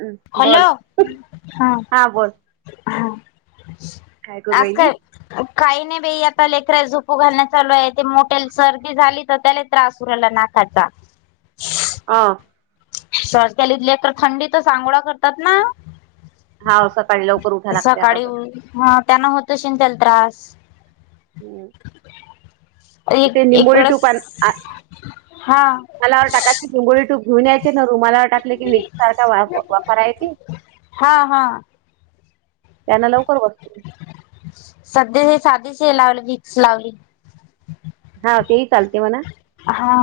हम्म हॅलो बोल हा. हा. काय करू आज राहिली काय काही नाही बे आता लेकराल झोपू घालण्या चालू आहे, ते मोठ्याल सर्दी झाली तर त्याले त्रास उरला ना काटा. अं... [unintelligible] काली लेकरं थंडी तर सांगोळा करतात ना? हा सकाळी लवकर उठा लागते आता सकाळी तर हा त्यांना होत आशि न त्याला त्रास. हम्म. एक ते एक निंबोळी वेळेस टूप हा तलावर टाकाचे निंबोडी टूप घेऊन यायचे न रुमलावर टाकलं की विक सारखा वापा राहायची. हा हा त्यांना लवकर बस [unintelligible] सध्या साधीच हे, लावले विक्स लावली. हा तेही चालते म्हणा. हा.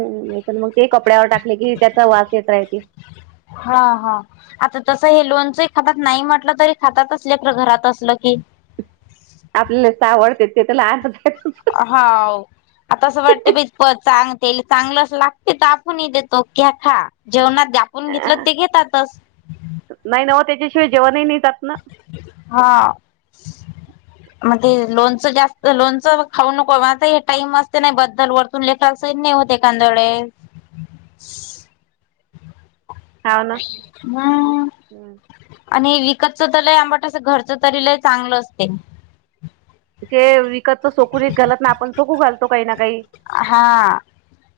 हम्म.. मग ते कपड्यावर टाकले की, त्यांचा वास येत राहिती. हा. हा. आता तसं हे लोणचं खातात नाही म्हटलं तरी खातातच लेकरं घरात असलं की. आपल्याल आवडत्यात ते त्याला आवडतेतच. हाव, आता असं वाटते बाई. प चांग ते चांगलंच लागते तर आपण देतो घ्या खा जेवणा द्या. कोण घेतलं आहे ते घेतातच. नाही ना ओ, त्याच्याशिवाय जेवण ही नाही जात ना. हांव.. मग ते लोणचं जास्त लोणचं खाऊ नको हे टाइम असते नाही बद्दल वर तुले का स नाही होते कांदोळे. हाव ना [unintelligible] ना हं. आणि विकतच तर लय आंबटस घरचं तरी लय चांगलं असते. ते विकतचं सोकू घालत ना आपण सोकू घाल तो काही ना काही हा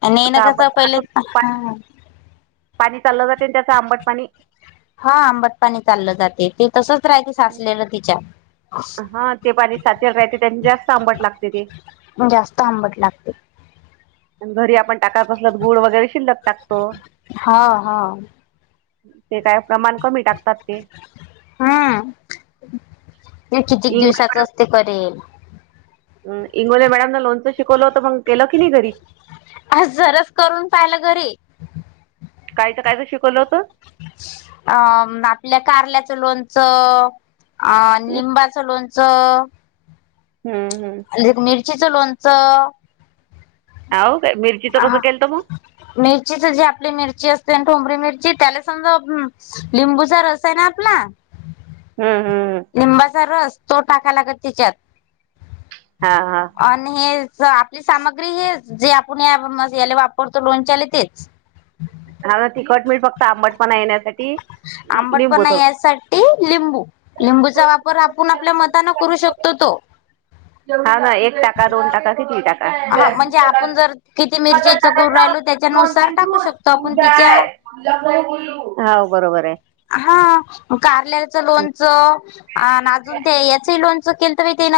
आणि हिनं कसं पहिले हा [unintelligible] पाणी चाललं जाते त्याचं आंबट पाणी. हा आंबट पाणी चाललं जाते, ते तसच राहते साचलेलं तिच्या हा ते पाणी साचेल राहते त्यांनी जास्त आंबट लागते ते. जास्त आंबट लागते. घरी आपण टाकायच असल तर गुळ वगैरे शिल्लक टाकतो. हा हा ते काय प्रमाण कमी टाकतात ते. हमं ते कितीक इंग दिवसाच असते करेल. इंगोले मॅडम लोणचं शिकवलं होतं मग केलं की नाही घरी. आज जराच करून पाहिलं घरी. काय तर कायच शिकवलं होतं? अ आपल्या कारल्याच लोणचं. अ लिंबाचं लोणचं. हम्. हमं. एक मिरचीचं लोणचं. आवो काय मिरचीच ह कसं केलंत मग. मिरचीच जे आपली मिरची असते ठोंबरी मिरची त्याला समजा. लिंबूचा रस आहे न आपला. हा. हा. लिंबाचा रस तो टाकाय लागत तिच्यात हा हा आणि हे आपली सामग्री हे जे आपण या याला वापरतो लोणच्याला तेच. हा ना तिखट मिठ फक्त आंबटपणा येण्यासाठी. लिंबू आंबटपणा थोडं यासाठी लिंबू -लिंबूचा वापर आप आपूण आपल्या मतान करू शकतो तो. हा ना एक टाका, दोन टाका कितीही हा तीन म्हणजे टाका. आपण जर किती मिरचीच करू राहिलो त्याच्यानुसार टाकू शकतो आपण तिच्या [unintelligible] हाव बरोबर आहे. हा कारलचं हं. लोणचं आणि अजून ते याचही लोणचं. चुकील तर म ते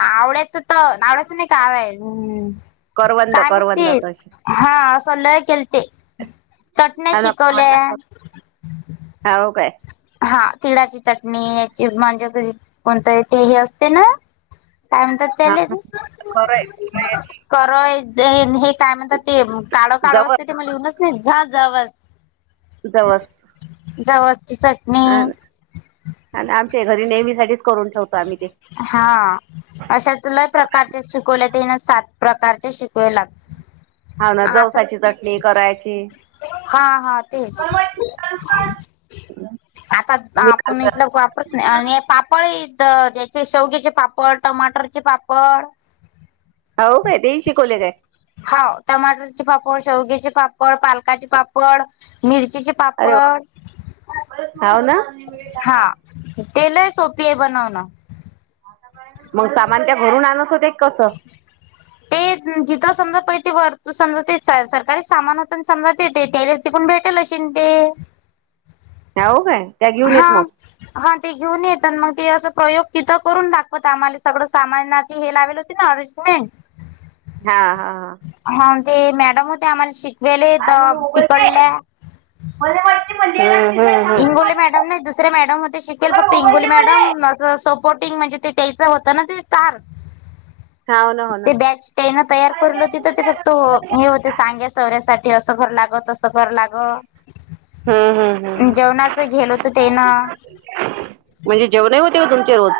आवड्याच तर आवड्याचं नाही काम् करवंद काय म्हती करवंदाच हा असं सल्लय केल ते. चटण्या शिकवल्या. हाव काय. हा तिळाची चटणी याची म्हणजे कोणतं आहे ते हे असते ना? काय म्हणता तर ते हा ले च खरं आहे, खरं आहे. करो हे [unintelligible] काय म्हणतात ते काळो काळो असते जवस ते म लिहूनच ना झा जावच. जवस चट ह आणि आमच्या घरी नेहमी साठी करून ठेवतो. आम्ही ते हा अशा लय प्रकारचे कोला ताईने सात प्रकारचे शिकवे लाग. हा ना जवसाची चटणी करायची. हा हा मला तेच. माहिती आहे का? आता मी आपण खाल्लं. इथलं वापरत नाही आणि पाप पळ येथ ज्याचे शेवगीचे पापड, टमाटरचे पापड. हाव कायतरी शिकवले काय? हाव टमाटरचे पापड, शेवगीचे पापड, पालकाचे पापड मिरचीचे अरे वा पापड. हाव ना? हा ते लय सोपी आहे बनवणं. मग सामान त्या भरून आणत होते कसं? [unintelligible] ते जिथं समजा प ते वर समजा ते सरकारी सामान होत समजा ते त्या तिकून भेटेल अशी ते. हाव काय त्या घेऊन येत हा. मग. हा ते घेऊन येतान मंग ते असं प्रयोग तिथं करून दाखवत आम्हाले सगळं सामानाचे हे लावेलं. ती नारज मे हा हा हा. हा ते मॅडम होते आम्हाला शिक हम्म. हम्म. बोले मॅडमने दुसरे दुसरे मॅडम हो ते शिकेल फक्त मोबाईल इंगोली दे मला मॅडम असं सपोर्टिंग म्हणजे ते त्याचा होतं ना ते कार हाव ना हो ना ते बॅच त्यान तयार खाली करलो. जाय कुठे तिथं ते जाय फक्त मला मोबाईल दे. हे होते, सांग्या सौर्यासाठी असं करना ग तसं करन ग. हम्म हम्म हम्म जेवणाच घेलो तर ते ना. जास्तीत जास्त. म्हणजे जेवण हो तेव तुमच्या रोज.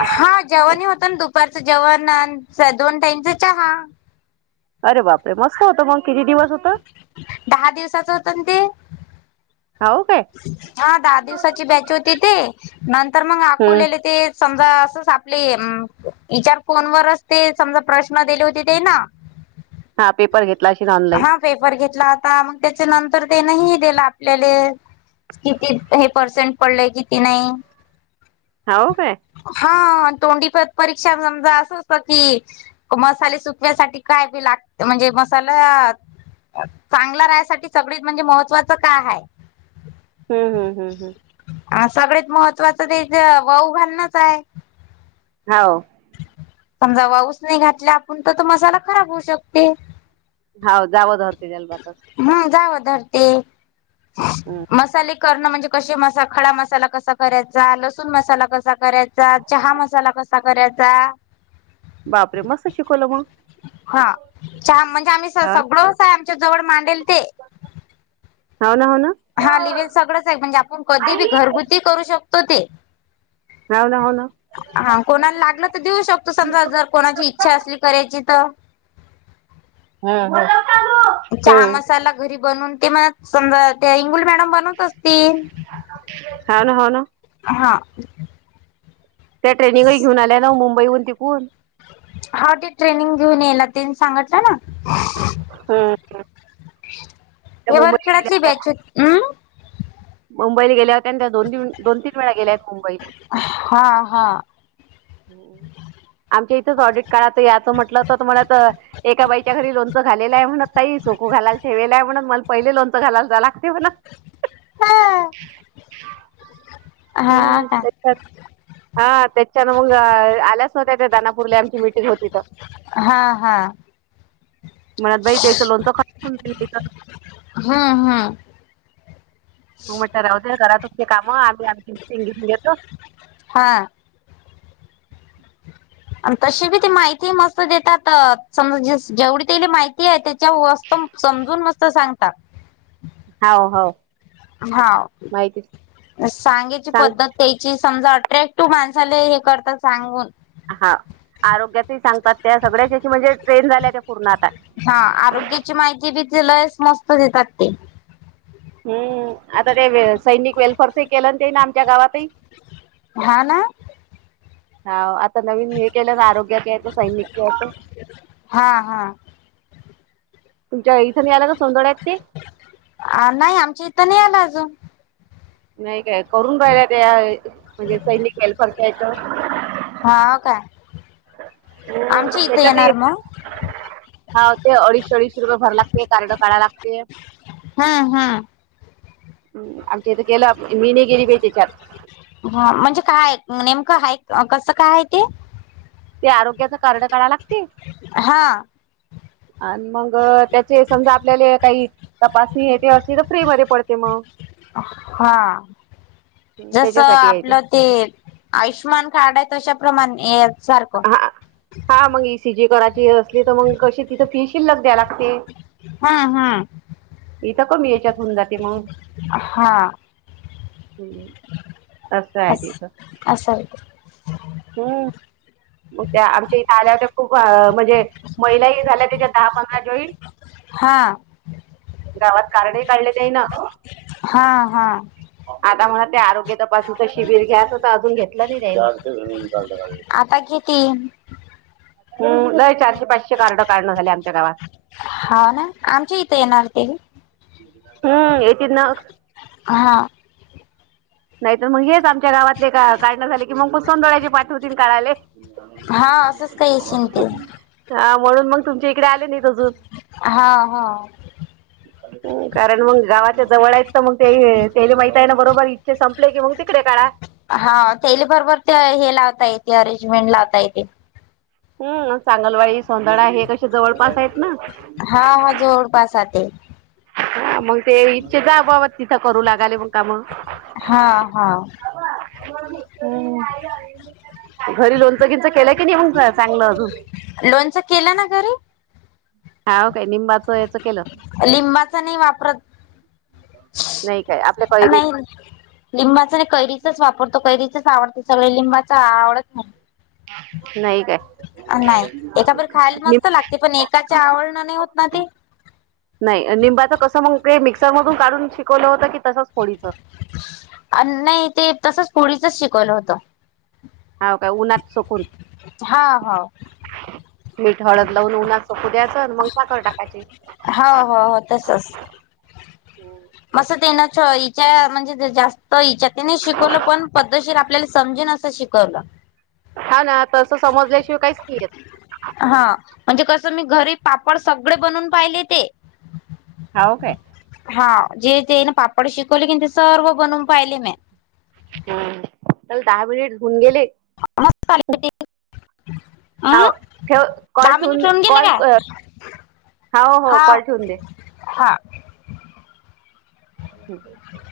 हा जेवणही होतं ना दुपारचं जेवण दोन टाईमचा चहा. अरे बापरे मस्त होतं मग किती दिवस होत? दहा दिवसाच होता ना ते. हाउ. हा दहा दिवसाची बॅच होती ते नंतर मंग हम्म आकुलेले ते समजा असंच आपले उम्म इचार फोन वरच ते समजा प्रश्न दिले होते ते ना. हा पेपर घेतला अशीन ऑलाईन. हा पेपर घेतला होता आता मग त्याच्या नंतर त्यान ह दिला आपल्याला. किती हे पर्सेंट पडलेय किती नाही. हावं काय. हा तोंडी पय परीक्षा समजा असं असतं की. मसाले सुकण्यासाठी कायी लागते म्हणजे मसाले चांगला राहायसाठी सगळी म्हणजे, महत्वाच कायं आहे. हम् हम हम् हम. हा सगळत महत्वाचं तेच, वऊ घालनच आहे. हंव.. समजा वा उसने नाही घातला, आपण तर तो मसाला खराब होऊ शकते. हा [unintelligible] हम्म.. जावा धरती. हम्म मसाले करणं म्हणजे, कशे मसा- खडा मसाला कसा करायचा? लसूण मसाला कसा करायचा? चहा मसाला कसा कराय त्या. बापरे मस्त शिकवलं मग हां... छान म्हणजे, आम्ही सगळंच. हा फक्तं आमच्या जवळ मांडेल ते. हो ना, हो ना. हा अं, लिवेल सगळंच आहे म्हणजे, आपण कधी बी आई घरगुती करू शकतो ते. हाव ना, हो ना. हा कोणाला लागल तर देऊ शकतो, समजा जर कोणाची इच्छा असली. करायची तर, हा हा. चहा मसाला घरी बनून ते, मला समजा ते इंगुल मॅडम बनवतात. तीन हाव ना, हो ना. हां.. त्या ट्रेनिंगही घेऊन आल्या, ना मुंबईहून तिकून. हा ते ट्रेनिंग घेऊन येला, तेन सांगटलं ना. हो.. एव खेळातली बॅच होती. हम्.. मुंबईली गेल्या होत्या त्या‌ दोन, दोन तीन वेळा गेल्या आहेत मुंबईले. हा हा हो. आमच्या इथंच ऑडिट काढाचं याचं म्हटलं असतं तुम्हाला तर एका बाईच्या घरी लोणचं खालेलं आहे. म्हण ताई सुखू घालायला ठेवलंय म्हणून, मला पहिले लोणचं घालायला लागते म्हण. हा का हम्.. हा त्याच्यात मग आल्या, नवत्या त्या दानापूरला आमची मिटिंग होती तर. हा हा मुळात बाई त्याचं लोणचं [unintelligible] हुं हुं मग म्हटलं राहूचे घरात तुझ ते काम आले [unintelligible] हा.. आणि तशी बी ती माहिती मस्त देतात, समज जेवढी तीला माहिती आहे त्याच्या वस्तू. समजून मस्त सांगतात. हावं हावं.. हांव, सांगायची सांग पद्धत. त्याची समजा अट्रॅक्टिव माणसाला हे करतात सांगून हा आरोग्यातही सांगतात त्या, सगळ्याच्या म्हणजे ट्रेन झाल्या त्या पूर्ण आता. हा आरोग्याची माहिती बी तिलस मस्त देतात ते. हम्म. आता ते सैनिक वेल्फेअरच केलं, ते ना आमच्या गावातही. हां ना. हांव आता नवीन हे केलं ना, आरोग्याचं हेच [unintelligible] हा तुमच्या इथं मिळाली, का सोंदोड्यात ती. अ.. नाही आमच्या इथं, नाही आला अजून. नाही काय करून राहिला त्या, म्हणजे सैनिक वेल्फरच्या हितं. हां काय. आमच्या इथं येणार मगं. हांव ते अडीचशे अडीचशे रुपये भरा लागते, कार्ड काढावा लागते. हा हा. अं आमच्या इथं गेल्यात मी नाही गेली बाई तेच्यात. हा म्हणजे काय नेमकं हा, कसं काय हाय ते. ते आरोग्याच कारड काढाय लागते हा आण मग मग त्याचे समजा आपल्याला काही तपासणी हे ते असली तर फ्री मध्ये पडते मग. हां.. जस त्याच्यासाठी आहे आपलं, ते आयुष्मान कार्ड आहे, तशाप्रमाणे ये.. सारखं. हा हा मग इसी जी करायची असली तर मग कशी तिथं फी शीलक द्या लागते. हा हा. इथं कमी याच्यात होऊन जाते मग. हा असं हाय ते असाल तर. हम. मग त्या आमच्या इथे आल्या होत्या खूप म्हणजे महिलाही झाल्या त्याच्यात दहा पंधरा जॉईन. हां. गावात कारड ही काढले त्यान. हा हा. आता मग ते आरोग्य तपासनीच शिबिर घ्यायचं तर अजून घेतलं नाही त्यांनी. आता कि तीन. हम. लय चारशे पाचशे कार्ड काडणं झाले, आमच्या गांवात. हां ना, आमच्या इथं येणार तेनी. हम्म येेत ना हा. नाही तर मग हेच आमच्या गावातले का, काढणे झाले की मग संडोळ्याची पाठवतील काढाले. हा असंच काय अशीन ते. हा म्हणून मग तुमच्या इकडे आले नाहीत अजून. हा हा. कारण मग गावाच्या जवळ आहेत तर, मग ते तेले माहित आहे ना बरोबरी. ते संपले की मग तिकडे काढा. हा तेली बरोबर ते हे लावता येते, अरेंजमेंट लावता येते. हम् चांगलवाडी सोंदडा हे कसे जवळपास आहेत ना हा हा जवळ पास हा ते मग ते इच्छेचाबाबा तिथं करू लागाले मग काम मग. हा हा. हं [unintelligible] घरी लोणच गींचं केलंय की, नाहीे चांगलं अजून. लोणचं केलं ना घरी. हांव का लिंबाचं. लिंबाचा नाही वापरत. नाही काय आप नाही [unintelligible] लिंबाच नाही कैरीचच वापरतो कैरीच आवडत सगळे लिंबाच आवडत नाही. नाही काय. अ नाही एका बर खायला मस्त लागते पण एकाच्या आवडन नाही होत ना ते. नाही निंबाच कसं मग ते, मिक्सर मधून काढून शिकवलं होतं की तसंच फोडीचं. अन नाही ते तसच फोडीचच शिकवलं होतं. हांव काय उन्हात सुकून. हांव हांव. मीठ, हळद लावून उन्हात सुकू द्याचं मग साखर टाकायची. हा हो हो तसच. मस्त तेना च हिच्या म्हणजे ते जास [unintelligible] शिकवलं पण पद्धशर आपल्याला समजेन असं शिकवलं. हा ना तसं समजल्याशिवाय काहीच नाही येत. हा म्हणजे कसं मी घरी पापड सगळे बनवून पाहिले ते. हाव काय? हाव जे तेन पापड शिकवले की न ते सर्व बनवून पाहिले मे. हुं चल दहा मिनिट होऊन गेले. [unintelligible] अ हाव ठेव कॉल दहा महिने ठेवून ठेऊन गेले कॉल काय? हो हो हा कॉल ठेवून दे हां. ठीक आहे.